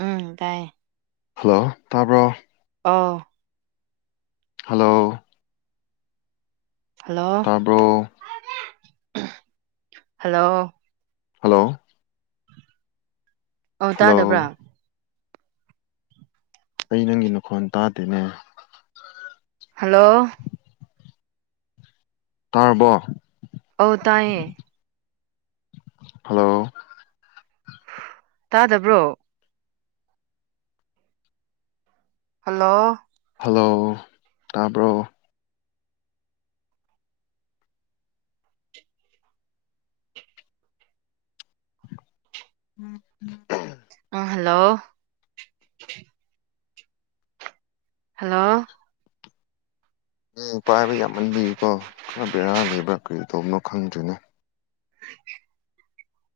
ꯎꯝ ꯇꯥꯏꯌꯦ ꯍꯜꯂꯣ ꯇꯥꯕ꯭ꯔꯣ ꯑꯥ ꯍꯜꯂꯣ ꯍꯜꯂꯣ ꯇꯥꯕ꯭ꯔꯣ ꯍꯜꯂꯣ ꯍꯜꯂꯣ ꯑꯧ ꯍꯜꯂꯣ ꯇꯥꯗꯥꯕ꯭ꯔꯥ ꯑꯩ ꯅꯪꯒꯤ ꯅꯈꯣꯟ ꯇꯥꯗꯦꯅꯦ ꯍꯜꯂꯣ ꯇꯥꯔꯕꯣ ꯑꯣ ꯇꯥꯌꯦ ꯍꯜꯂꯣ ꯇꯥꯗꯥꯕ꯭ꯔꯣ ꯍꯜꯂꯣ ꯍꯜꯂꯣ ꯇꯥꯕ꯭ꯔꯣ ꯎꯝ ꯎꯝ ꯎꯪ ꯍꯜꯂꯣ ꯍꯜꯂꯣ ꯎꯪ ꯄꯥꯏꯕ ꯌꯥꯝꯃꯟꯕꯩꯔꯤꯀꯣ ꯈꯔ ꯕꯦꯔꯥ ꯂꯩꯕ꯭ꯔꯥ ꯀꯔꯤ ꯇꯧꯕꯅꯣ ꯈꯪꯗ꯭ꯔꯤꯅꯦ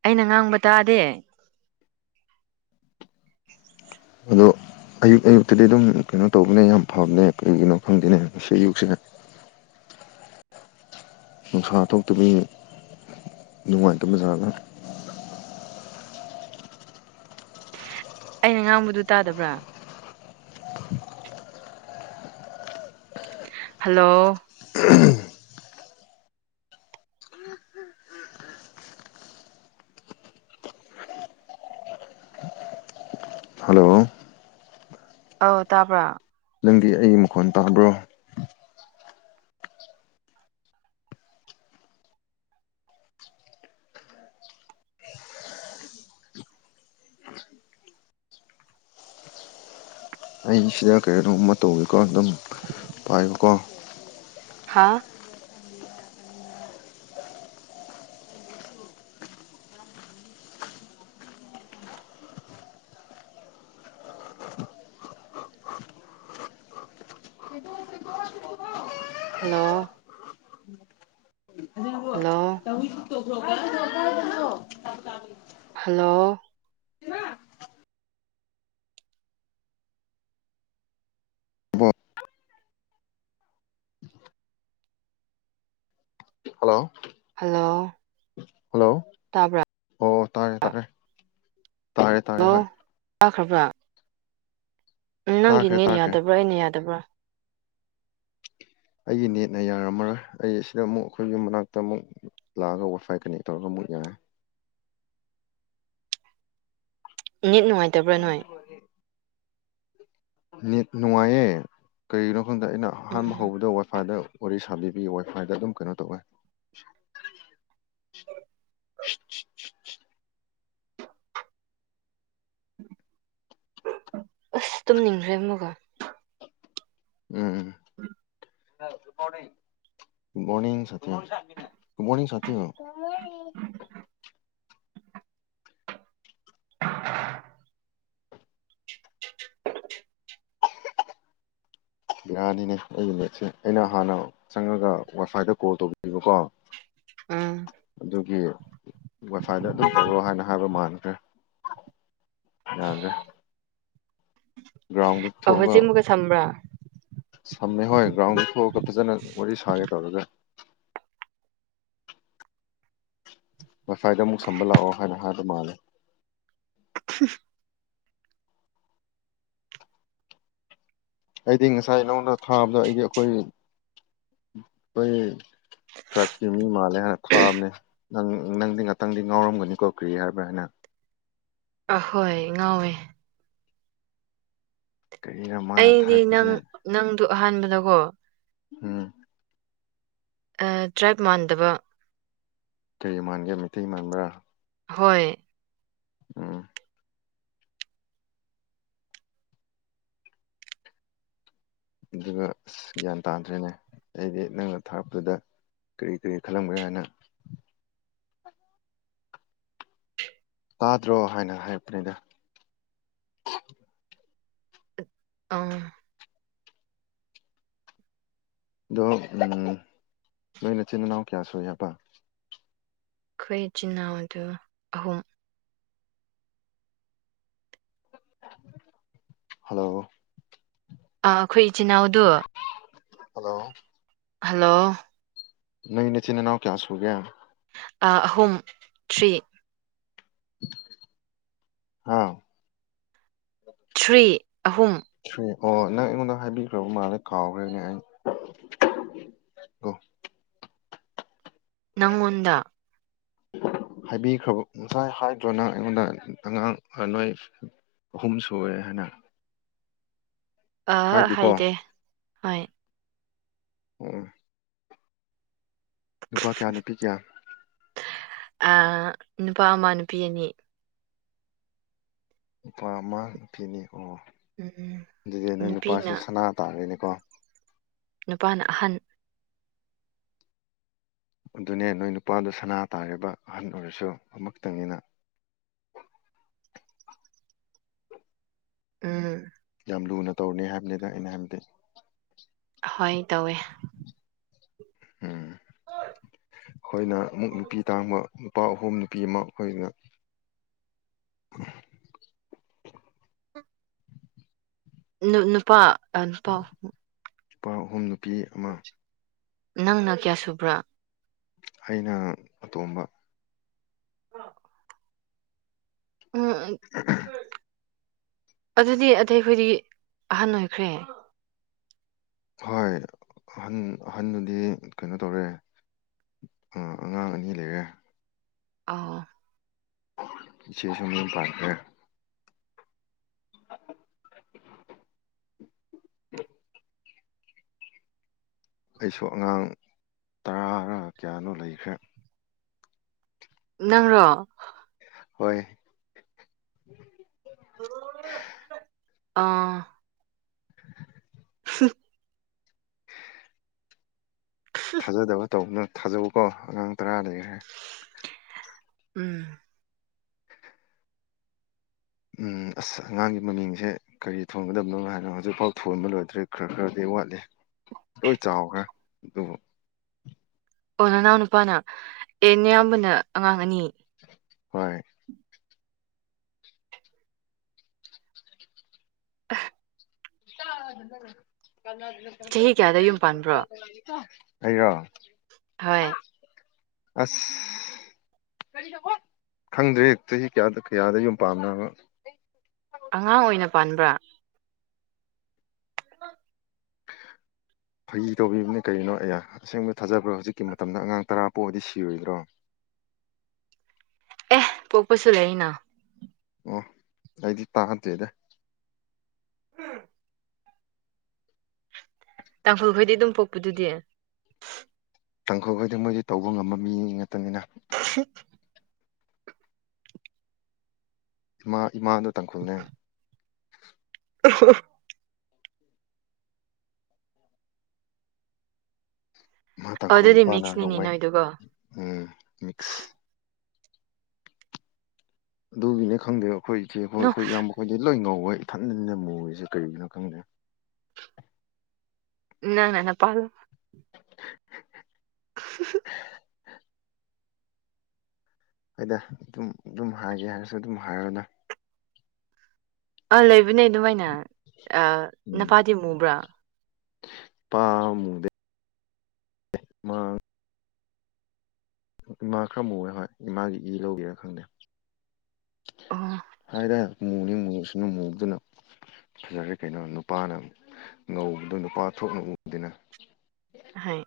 ꯑꯩꯅ ꯉꯥꯡꯕ ꯇꯥꯗꯦ ꯑꯗꯣ ꯑꯌꯨꯛ ꯑꯌꯨꯛꯇꯗꯤ ꯑꯗꯨꯝ ꯀꯩꯅꯣ ꯇꯧꯕꯅꯦ ꯌꯥꯝ ꯐꯕꯅꯦ ꯀꯩꯒꯤꯅꯣ ꯈꯪꯗꯦꯅꯦ ꯁꯤ ꯑꯌꯨꯛꯁꯤꯅ ꯅꯨꯡꯁꯥ ꯊꯣꯛꯇꯥꯕꯒꯤ ꯅꯨꯡꯉꯥꯏꯇꯕꯖꯥꯠꯂꯥ ꯑꯩꯅ ꯉꯥꯡꯕꯗꯨ ꯇꯥꯗꯕ꯭ꯔꯥ ꯍꯜꯂꯣ ꯍꯜꯂꯣ ꯑꯧ ꯇꯥꯕ꯭ꯔꯥ ꯅꯪꯗꯤ ꯑꯩ ꯃꯈꯣꯟ ꯇꯥꯕ꯭ꯔꯣ ꯑꯩꯁꯤꯗ ꯀꯔꯤꯅꯣꯝꯃ ꯇꯧꯋꯀꯣ ꯑꯗꯨꯝ ꯄꯥꯏꯌꯨꯀꯣ ꯍꯥꯥ hello hello [unintelligible] hello hello hello hello ꯇꯥꯕ꯭ꯔ ꯑꯣ ꯇꯥꯔꯦ-ꯇꯥꯔꯦ ꯍꯜꯂꯣ ꯇꯥꯈ꯭ꯔꯕ꯭ꯔꯥ ꯅꯪꯒꯤ ꯇꯥꯈ꯭ꯔꯦ ꯅꯦꯠ ꯇꯥꯈ꯭ꯔꯦ ꯌꯥꯗꯕ꯭ꯔꯥ ꯑꯩꯅ ꯌꯥꯗꯕ꯭ꯔꯥ ꯑꯩꯒꯤ ꯅꯦꯠꯅ ꯌꯥꯔꯝꯃꯔꯣꯏ ꯑꯩ ꯑꯁꯤꯗ ꯑꯃꯨꯛ ꯑꯩꯈꯣꯏꯒꯤ ꯃꯅꯥꯛꯇ ꯑꯃꯨꯛ ꯂꯥꯛꯑꯒ ꯋꯥꯏ ꯐꯥꯏ ꯀꯅꯦꯛ ꯇꯧꯔꯒ ꯑꯃꯨꯛ ꯌꯥꯔꯦ ꯃꯤꯠ ꯅꯨꯡꯉꯥꯏ [inaudible] ꯅꯦꯠ ꯅꯨꯡꯉꯥꯏꯌꯦ ꯀꯔꯤꯒꯤꯅꯣ ꯈꯪꯗ ꯑꯩꯅ ꯑꯍꯥꯟꯕ ꯎꯝ ꯍꯧꯕꯗ ꯋꯥꯏꯐꯥꯏꯗ ꯋꯥꯔꯤ ꯁꯥꯕꯤ ꯋꯥꯏꯐꯥꯏꯗ ꯑꯗꯨꯝ ꯀꯩꯅꯣ ꯇꯧꯋꯦ ꯑꯁ ꯇꯨꯝꯅꯤꯡꯈ꯭ꯔꯦ ꯑꯃꯨꯛꯀꯥ ꯎꯝ [unintelligible] [inaudible] ꯕꯤꯔꯅꯤꯅꯦ ꯑꯩꯒꯤ ꯅꯦꯠꯁꯦ ꯑꯩꯅ ꯍꯥꯟꯅ ꯆꯪꯉꯥꯒ ꯋꯥꯐꯥꯏꯗ ꯀꯣꯜ ꯇꯧꯕꯅꯦꯕꯀꯣ ꯎꯝ ꯑꯗꯨꯒꯤ ꯋꯥꯏꯐꯥꯏꯗ ꯑꯗꯨꯝ ꯇꯧꯔꯣ ꯍꯥꯏꯅ ꯍꯥꯏꯕ ꯃꯥꯟꯈ꯭ꯔꯦ ꯌꯥꯗ꯭ꯔꯦ ꯭ꯒ꯭ꯔꯥꯎꯟꯗ ꯑ ꯊꯣꯛꯒ ꯍꯧꯖꯤꯛ ꯑꯃꯨꯛꯀ ꯁꯝꯕ꯭ꯔꯥ ꯁꯝꯃꯦ ꯍꯣꯏ ꯒ꯭ꯔꯥꯎꯟꯗ ꯊꯣꯛꯑꯒ ꯐꯖꯅ ꯋꯥꯔꯤ ꯁꯥꯒꯦ ꯇꯧꯔꯥꯒ ꯋꯥꯏꯐꯥꯏꯗ ꯑꯃꯨꯛ ꯁꯝꯕ ꯂꯥꯛꯑꯣ ꯍꯥꯏꯅ ꯍꯥꯏꯕ ꯃꯥꯜꯂꯦ [inaudible] ꯑꯩꯗꯤ ꯉꯁꯥꯏ ꯅꯉꯣꯟꯗ ꯊꯥꯕꯗꯣ ꯑꯩꯗꯤ ꯑꯩꯈꯣꯏ ꯈꯣꯏ ꯇ꯭ꯔꯥꯏꯞꯀꯤ ꯃꯤ ꯃꯥꯜ ꯍꯥꯟ ꯊꯥꯕꯅꯦ ꯅꯪ ꯅꯪꯗꯤ ꯉꯥꯛꯇꯪꯗꯤ ꯉꯥꯎꯔꯝꯒꯅꯤꯀꯣ ꯀꯔꯤ ꯍꯥꯏꯕ꯭ꯔꯥ ꯍꯥꯏꯅ ꯑꯍꯣꯏ ꯉꯥꯎꯋꯦ [unintelligible] ꯑꯩꯗꯤ ꯊꯥꯔꯛꯄꯁꯦ ꯅꯪ ꯅꯪꯗꯨ ꯑꯍꯥꯟꯕꯗꯀꯣ ꯎꯝ ꯑꯥ ꯇ꯭ꯔꯥꯏꯞ ꯃꯥꯟꯗꯕ ꯀꯩ ꯃꯥꯟꯒꯦ ꯃꯤꯇꯩ ꯃꯥꯟꯕ꯭ꯔꯥ ꯍꯣꯏ ꯎꯝ ꯑꯗꯨꯒ ꯑꯁ ꯒ꯭ꯌꯥꯟ ꯇꯥꯗ꯭ꯔꯦꯅꯦ ꯑꯩꯗꯤ ꯅꯪꯅ ꯊꯥꯔꯛꯄꯥꯗꯨꯗ ꯀꯔꯤ ꯀꯔꯤ ꯈꯜꯂꯝꯒꯅꯤ ꯍꯥꯏꯅ ꯇꯥꯗ꯭ꯔꯣ ꯍꯥꯏꯅ ꯍꯥꯏꯄꯅꯦꯗ ꯑꯥ ꯑꯗꯣ ꯅꯣꯏꯅ ꯏꯆꯤꯟꯜ ꯏꯅꯥꯎ ꯀꯌꯥ ꯁꯨꯏ ꯍꯥꯏꯕ ꯑꯩꯈꯣꯏ ꯏꯆꯤꯟꯜ ꯏꯅꯥꯎ ꯑꯗꯨ ꯑꯍꯨꯝ ꯍꯜꯂꯣ ꯑꯥ ꯑꯈꯣꯏ ꯏꯆꯤꯟ ꯏꯅꯥꯎꯗꯨ ꯍꯜꯂꯣ ꯍꯜꯂꯣ ꯅ ꯅꯆꯤꯟ ꯏꯅꯥꯎ ꯀꯌꯥꯁꯨꯣꯒ ꯑ ꯑꯍꯨꯝ ꯊ꯭ꯔꯤ ꯍꯥꯎ ꯊ꯭ꯔꯤ ꯑꯍꯨꯝ ꯊ꯭ꯔꯨ ꯑꯣ ꯅꯪ ꯑꯩꯉꯣꯟꯗ ꯍꯥꯏꯕꯤꯈ꯭ꯔꯕ ꯃꯥꯜꯂꯦ ꯀꯥꯎꯒ꯭ꯔꯦꯅꯦ ꯑꯩ ꯑꯣ ꯅꯪꯉꯣꯟꯗ ꯍꯥꯏꯕꯤꯈ꯭ꯔꯕ ꯉꯁꯥꯏ ꯍꯥꯏꯗ꯭ꯔꯣ ꯅꯪ ꯑꯩꯉꯣꯟꯗ ꯑꯉꯥꯡ ꯅꯣꯏ ꯑꯍꯨꯝ ꯁꯨꯋꯦ ꯍꯥꯏꯅ ꯑꯥ ꯍꯥꯏꯗꯤꯀꯣ ꯍꯥꯏꯗꯦ ꯍꯣꯏ ꯎꯝ ꯅꯨꯄꯥ ꯀꯌꯥ ꯅꯨꯄꯤ ꯀꯌꯥ ꯑ ꯅꯨꯄꯥ ꯑꯃ ꯅꯨꯄꯤ ꯑꯅꯤ ꯅꯨꯄꯥ ꯑꯃ ꯅꯨꯄꯤ ꯑꯅꯤ ꯑꯣ ꯎꯝ ꯗꯨꯗꯤ ꯅꯣꯏ ꯅꯨꯄꯥꯁꯦ ꯅꯨꯄꯤꯅ ꯁꯅꯥ ꯇꯥꯔꯦꯅꯦꯀꯣ ꯅꯨꯄꯥꯅ ꯑꯍꯟ ꯑꯗꯨꯅꯦ ꯅꯣꯏ ꯅꯨꯄꯥꯗꯨ ꯁꯅꯥ ꯇꯥꯔꯤꯕ ꯑꯍꯟ ꯑꯣꯏꯔꯁꯨ ꯑꯃꯛꯇꯪꯅꯤꯅ ꯎꯝ ꯌꯥꯝ ꯂꯨꯅ ꯇꯧꯔꯅꯤ ꯍꯥꯏꯕꯅꯤꯗ ꯑꯩꯅ ꯍꯥꯏꯕꯗꯤ ꯍꯣꯏ ꯇꯧꯋꯦ ꯎꯝ ꯑꯩꯈꯣꯏꯅ ꯑꯃꯨꯛ ꯅꯨꯄꯤ ꯇꯥꯡꯕ ꯅꯨꯄꯥ ꯑꯍꯨꯝ ꯅꯨꯄꯤ ꯑꯃ ꯑꯩꯈꯣꯏꯅ ꯅꯨ ꯅꯨꯄꯥ ꯅꯨꯄꯥ ꯅꯨꯄꯥ ꯑꯍꯨꯝ ꯅꯨꯄꯤ ꯑꯃ ꯅꯪꯅ ꯀꯌꯥ ꯁꯨꯕ꯭ꯔꯥ ꯑꯩꯅ ꯑꯇꯣꯝꯕ ꯎꯝ ꯑꯗꯨꯗꯤ ꯑꯇꯩꯈꯗꯤ ꯑꯍꯟ ꯑꯣꯏꯈ꯭ꯔꯦ ꯍꯣꯏ ꯑꯍꯟ ꯑꯍꯟꯅꯗꯤ ꯀꯩꯅꯣ ꯇꯧꯔꯦ ꯑ ꯑꯉꯥꯡ ꯑꯅꯤ ꯂꯩꯔꯦ ꯑꯥꯎ ꯁꯤꯦꯁꯝ ꯄꯥꯏ [unintelligible] ꯑꯩꯁꯨ ꯑꯉꯥꯡ ꯇꯔꯥꯔꯥ ꯀꯌꯥꯅꯣ ꯂꯩꯈ꯭ꯔꯦ ꯅꯪꯔꯣ ꯍꯣꯏ ꯑꯥ [inaudible] [unintelligible] [unintelligible] ꯊꯥꯖꯗꯕ ꯇꯧꯕꯅ ꯊꯥꯖꯎꯀꯣ ꯑꯉꯥꯡ ꯇꯔꯥꯗꯒꯤ ꯍꯥꯏꯔ ꯎꯝ ꯎꯝ ꯑꯁ ꯑꯉꯥꯡꯒꯤ ꯃꯃꯤꯡꯁꯦ ꯀꯥꯔꯤ ꯊꯣꯟꯒꯗꯕꯅꯣ ꯍꯥꯏꯅꯣ ꯍꯧꯖꯤꯛꯐꯥꯎ ꯊꯣꯟꯕ ꯂꯣꯏꯗ꯭ꯔꯤ ꯈꯔ ꯈꯔꯗꯤ ꯋꯥꯠꯂꯤ ꯂꯣꯏ ꯆꯥꯎꯈ꯭ꯔꯦ ꯗꯨꯕꯨ ꯑꯣ ꯅꯅꯥꯎ ꯅꯨꯄꯥꯅ ꯑꯦ ꯑꯌꯥꯝꯕꯅ ꯑꯉꯥꯡ ꯑꯅꯤ ꯍꯣꯏ [unintelligible] ꯆꯍꯤ ꯀꯌꯥꯗ ꯌꯨꯝ ꯄꯥꯟꯕ꯭ꯔꯣ [unintelligible] ꯑꯩꯔꯣ ꯍꯣꯏ ꯍꯥ ꯑꯁ [unintelligible] ꯈꯪꯗ꯭ꯔꯦ ꯆꯍꯤ ꯀꯌꯥꯗ ꯀꯌꯥꯗ ꯌꯨꯝ ꯄꯥꯟꯅꯕ ꯑꯉꯥꯡ ꯑꯣꯏꯅ ꯄꯥꯟꯕ꯭ꯔꯥ ꯐꯩ ꯇꯧꯕꯤꯕꯅ ꯀꯔꯤꯅꯣ ꯑꯩꯌꯥ ꯑꯁꯦꯡꯕ ꯊꯥꯖꯕ꯭ꯔꯣ ꯍꯧꯖꯤꯛꯀꯤ ꯃꯇꯝꯗ ꯑꯉꯥꯡ ꯇꯔꯥ ꯄꯣꯛꯗꯤ ꯁꯤꯔꯣꯏꯗ꯭ꯔꯣ ꯑꯦꯍ ꯄꯣꯛꯄꯁꯨ ꯂꯩꯏꯅ ꯑꯣ ꯑꯩꯗꯤ ꯇꯥꯗꯦꯗ ꯎꯝ ꯇꯥꯡꯈꯨꯜ ꯈꯣꯏꯗꯤ ꯑꯗꯨꯝ ꯄꯣꯛꯄꯗꯨꯗꯤ ꯇꯥꯡꯈꯈꯩꯗꯤ ꯃꯣꯏꯗꯤ ꯇꯧꯕ ꯉꯝꯕ ꯃꯤ ꯅꯠꯇꯅꯤꯅ [unintelligible] ꯏꯃꯥ ꯏꯃꯥꯗ ꯇꯥꯡꯈꯨꯜꯅꯦ [unintelligible] ꯃꯥ ꯑꯣ ꯇꯥꯡꯈꯨꯜ ꯑꯗꯨꯗꯤ ꯏꯄꯥꯅ ꯃꯤꯛꯁꯅꯤꯅꯦ ꯔꯣꯡꯃꯩ ꯅꯣꯏꯗꯨꯒꯣ ꯎꯝ ꯃꯤꯛꯁ ꯑꯗꯨꯒꯤꯅꯦ ꯈꯪꯗꯦ ꯑꯩꯈꯣꯏꯁꯦ ꯍꯣꯏ ꯑꯩꯈꯣꯏ ꯏꯌꯥꯝ ꯃꯈꯈꯣꯏꯗꯤ ꯂꯣꯏ ꯉꯧꯋꯦ ꯏꯊꯟ ꯏꯟꯅ ꯃꯨꯔꯤꯁꯦ ꯀꯔꯤꯒꯤꯅꯣ ꯈꯪꯗꯦ ꯅꯪꯅ ꯅꯄꯥꯂꯣ [unintelligible] ꯑꯩꯗ ꯑꯗꯨꯝ ꯑꯗꯨꯝ ꯍꯥꯏꯒꯦ ꯍꯥꯏꯔꯁꯨ ꯑꯗꯨꯝ ꯍꯥꯏꯔꯅꯨ ꯑꯥ ꯂꯩꯕꯅꯦ ꯑꯗꯨꯃꯥꯏꯅ ꯑꯥ ꯅꯀꯥꯗꯤ ꯃꯨꯕ꯭ꯔꯥ ꯄꯥꯃꯨꯗ ꯃꯥꯥꯡ ꯏꯃꯥ ꯈꯔ ꯃꯨ ꯍꯥꯏꯦ ꯏꯃꯥꯒꯤ ꯏ ꯂꯧꯔꯤꯔꯥ ꯈꯪꯗꯦ ꯑꯣ ꯍꯥꯏꯔꯦ ꯃꯨꯅꯤ ꯃꯨꯁꯨ ꯃꯨꯗꯅ ꯐꯖꯔꯦ ꯀꯩꯅꯣ ꯅꯨꯄꯥꯅ ꯉꯧꯕꯗꯨ ꯅꯨꯄꯥ ꯊꯣꯛꯅ ꯎꯗꯦꯅ ꯑꯍꯩ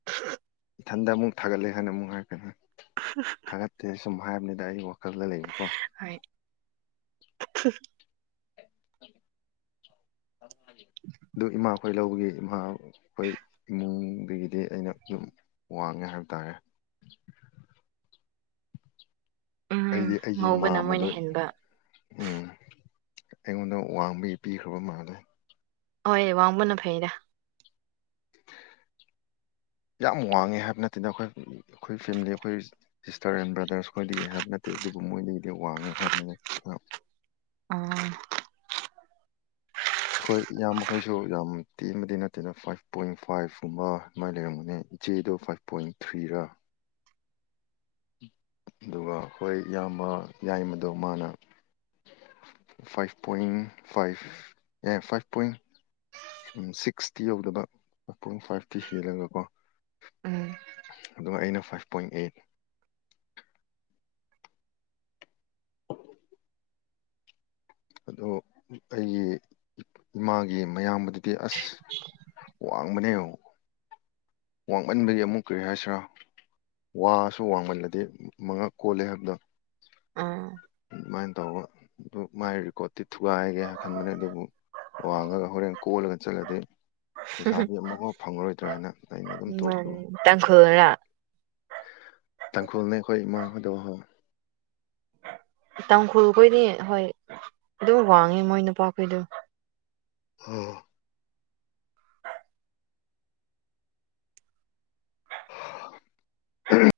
ꯎ [inaudible] ꯊꯟꯗ ꯑꯃꯨꯛ ꯊꯥꯒꯠꯂꯦ ꯍꯥꯏꯅ ꯑꯃꯨꯛ ꯍꯥꯏꯔꯛꯀꯅꯤ [unintelligible] ꯊꯥꯒꯠꯇꯦ ꯁꯨꯝ ꯍꯥꯏꯕꯅꯤꯗ ꯑꯩ ꯋꯥꯈꯜꯗ ꯂꯩꯕꯀꯣ ꯑꯥꯏꯠ [unintelligible] ꯑꯗꯨ ꯏꯃꯥꯈꯣꯏ ꯂꯧꯕꯒꯤ ꯏꯃꯥꯈꯣꯏ ꯏꯃꯨꯡꯗꯒꯤꯗꯤ ꯑꯩꯅ ꯗꯨꯝ ꯋꯥꯡꯉꯦ ꯍꯥꯏꯕ ꯇꯥꯔꯦ ꯎꯝ ꯑꯩꯗꯤ ꯑꯩꯒꯤ ꯏꯃꯥ ꯉꯧꯕꯅ ꯃꯣꯏꯅ ꯃꯗ ꯍꯦꯟꯕ ꯎꯝ ꯑꯩꯉꯣꯟꯗ ꯋꯥꯡꯕꯒꯤ ꯄꯤꯈ꯭ꯔꯕ ꯃꯥꯜꯂꯦ ꯍꯣꯏ ꯋꯥꯡꯕꯅ ꯐꯩꯔ [inaudible] ꯌꯥꯝ ꯋꯥꯡꯉꯦ ꯍꯥꯏꯕ ꯅꯠꯇꯦꯗ ꯑꯩꯈꯣꯏ ꯑꯩꯈꯣꯏ ꯐꯦꯃꯤꯂꯤ ꯑꯩꯈꯣꯏ ꯁꯤꯁꯇꯔ ꯑꯦꯟ ꯕ꯭ꯔꯥꯗꯔꯁ ꯈꯣꯏꯗꯒꯤ ꯍꯥꯏꯕ ꯅꯠꯇꯦ ꯑꯗꯨꯕꯨ ꯃꯣꯏꯗꯒꯤꯗꯤ ꯋꯥꯡꯉꯦ ꯍꯥꯏꯕꯅꯤꯅ ꯑꯥ ꯑꯩꯈꯣꯏ ꯏꯌꯥꯝ ꯃꯈꯈꯣꯏꯁꯨ ꯌꯥꯝ ꯇꯦꯟꯕꯗꯤ ꯅꯠꯇꯦꯅ ꯐꯥꯏꯚ ꯄꯣꯏꯟ ꯐꯥꯏꯚ ꯀꯨꯝꯕ ꯃꯥꯏ ꯂꯩꯔꯝꯒꯅꯤ ꯆꯤꯗꯣ ꯐꯥꯏꯚ ꯄꯣꯏꯟ ꯊ꯭ꯔꯤꯔꯥ ꯗꯨꯒ ꯍꯣꯏ ꯏꯌꯥꯝꯕ ꯌꯥꯏꯃꯗꯣ ꯃꯥꯅ ꯐꯥꯏꯚ ꯄꯣꯏꯟꯅꯤ ꯐꯥꯏꯚ ꯑꯦ ꯐꯥꯏꯚ ꯄꯨꯏꯟ ꯁꯤꯛꯁꯇꯤ ꯌꯧꯗꯕ ꯃꯄꯨꯡ ꯐꯥꯏ ꯐꯇꯤ ꯍꯦꯜꯂꯒꯀꯣ ꯎꯝ ꯑꯗꯨꯒ ꯑꯩꯅ ꯐꯥꯏꯚ ꯄꯣꯏꯟ ꯑꯩꯠ ꯑꯗꯣ ꯑꯩꯒꯤ ꯏꯃꯥꯒꯤ ꯃꯌꯥꯝꯕꯗꯨꯗꯤ ꯑꯁ ꯋꯥꯡꯕꯅꯦ ꯋꯥꯡꯃꯟꯕꯒꯤ ꯑꯃꯨꯛ ꯀꯔꯤ ꯍꯥꯏꯁꯤꯔꯥ ꯋꯥꯁꯨ ꯋꯥꯡꯃꯜꯂꯗꯤ ꯃꯉꯛ ꯀꯣꯜꯂꯦ ꯍꯥꯏꯕꯗꯣ ꯑꯥ ꯑꯗꯨꯃꯥꯏꯅ ꯇꯧꯕ ꯑꯗꯨ ꯃꯥꯏ ꯔꯦꯀꯣꯔꯠꯇꯤ ꯊꯨꯒꯥꯏꯒꯦ ꯈꯟꯕꯅꯦ ꯑꯗꯨꯕꯨ ꯋꯥꯡꯉꯒ ꯍꯣꯔꯦꯟ ꯀꯣꯜꯂꯒ ꯆꯠꯂꯗꯤ ꯂꯩꯁꯥꯕꯤ ꯑꯃꯨꯛꯐꯥꯎ ꯐꯪꯉꯔꯣꯏꯗ꯭ꯔꯥ ꯍꯥꯏꯅ ꯑꯩꯅ ꯑꯗꯨꯝ ꯃꯟ ꯇꯣꯛꯈ꯭ꯔꯕ ꯇꯥꯡꯈꯨꯜꯔꯥ ꯇꯥꯡꯈꯨꯜꯅꯦ ꯑꯩꯈꯣꯏ ꯏꯃꯥꯍꯥꯏꯗꯣ ꯍꯣ ꯇꯥꯡꯈꯨꯜꯈꯣꯏꯗꯤ ꯍꯣꯏ ꯑꯗꯨꯝ ꯋꯥꯡꯉꯦ ꯃꯣꯏ ꯅꯨꯄꯥꯈꯣꯏꯗꯨ ꯑꯣ ꯎꯝ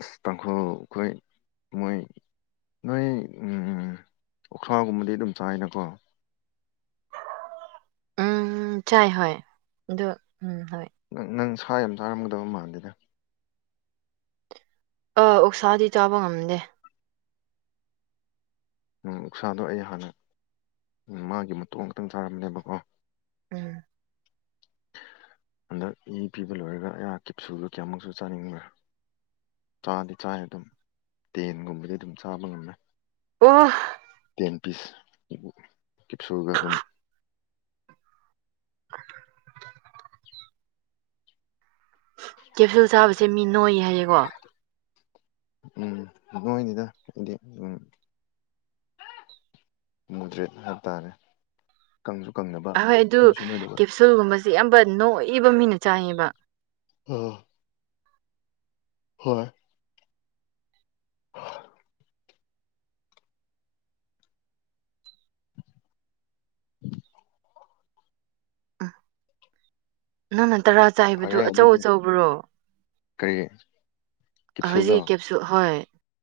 ꯑꯁ ꯇꯥꯡꯈꯨꯜ ꯈꯣꯏ ꯃꯣꯏ ꯅꯣꯏ ꯎꯝ ꯑꯣꯛꯁꯥꯒꯨꯝꯕꯗꯤ ꯑꯗꯨꯝ ꯆꯥꯏꯅꯀꯣ ꯎꯝ ꯆꯥꯏ ꯍꯣꯏ ꯑꯗꯣ ꯎꯝ ꯍꯣꯏ ꯅꯪ ꯅꯪ ꯁꯥ ꯌꯥꯝ ꯆꯥꯔꯝꯒꯗꯕ ꯃꯥꯟꯗꯦꯗ ꯑ ꯑꯣꯛꯁꯥꯗꯤ ꯆꯥꯕ ꯉꯝꯗꯦ ꯎꯝ ꯑꯣꯛꯁꯥꯗꯣ ꯑꯩ ꯍꯥꯟꯅ ꯃꯥꯒꯤ ꯃꯇꯣꯡ ꯉꯇꯪ ꯆꯥꯔꯝꯕꯅꯦꯕꯀꯣ ꯎꯝ ꯍꯟꯗꯛ ꯏ ꯄꯤꯕ ꯂꯣꯏꯔꯒ ꯑꯩꯍꯥꯛ ꯀꯦꯞꯁꯨꯜꯗꯨ ꯀꯌꯥꯃꯨꯛꯁꯨ ꯆꯥꯅꯤꯡꯕ꯭ꯔꯥ ꯄꯥꯗꯤ ꯆꯥꯏ ꯑꯗꯨꯝ ꯇꯦꯟꯒꯨꯝꯕꯗꯤ ꯑꯗꯨꯝ ꯆꯥꯕ ꯉꯝꯃꯦ ꯑꯣ ꯇꯦꯟ ꯄꯤꯁ ꯀꯦꯞꯁꯦꯜꯒ ꯑꯗꯨꯝ ꯀꯦꯞꯁꯨꯜ ꯆꯥꯕꯁꯦ ꯃꯤ ꯅꯣꯏ ꯍꯥꯏꯌꯦꯀꯣ ꯎꯝ ꯅꯣꯏꯅꯤꯗ ꯏꯗꯤ ꯎꯝ ꯃꯨꯗ꯭ꯔꯦꯠ ꯍꯥꯏꯕꯇꯥꯥꯔꯦ ꯀꯪꯁꯨ ꯀꯪꯗꯕ ꯅꯣꯏꯁꯨ ꯅꯣꯏꯗꯕ ꯁꯨꯜꯒꯨꯝꯕꯁꯤ ꯌꯥꯝꯕ ꯅꯣꯏꯕ ꯃꯤꯅ ꯆꯥꯏꯌꯦꯕ ꯍ ꯍꯣꯏ ꯍ [inaudible] ꯎꯝ ꯅꯪꯅ ꯇꯔꯥ ꯆꯥꯏꯕꯗꯨ ꯐꯔꯦ ꯑꯆꯧ ꯑꯗꯨꯗꯤ ꯑꯆꯧꯕ꯭ꯔꯣ ꯀꯔꯤ ꯀꯦꯞꯁꯨꯜꯗꯣ ꯍꯧꯖꯤꯛ ꯀꯦꯞ ꯁꯨ ꯍꯣꯏ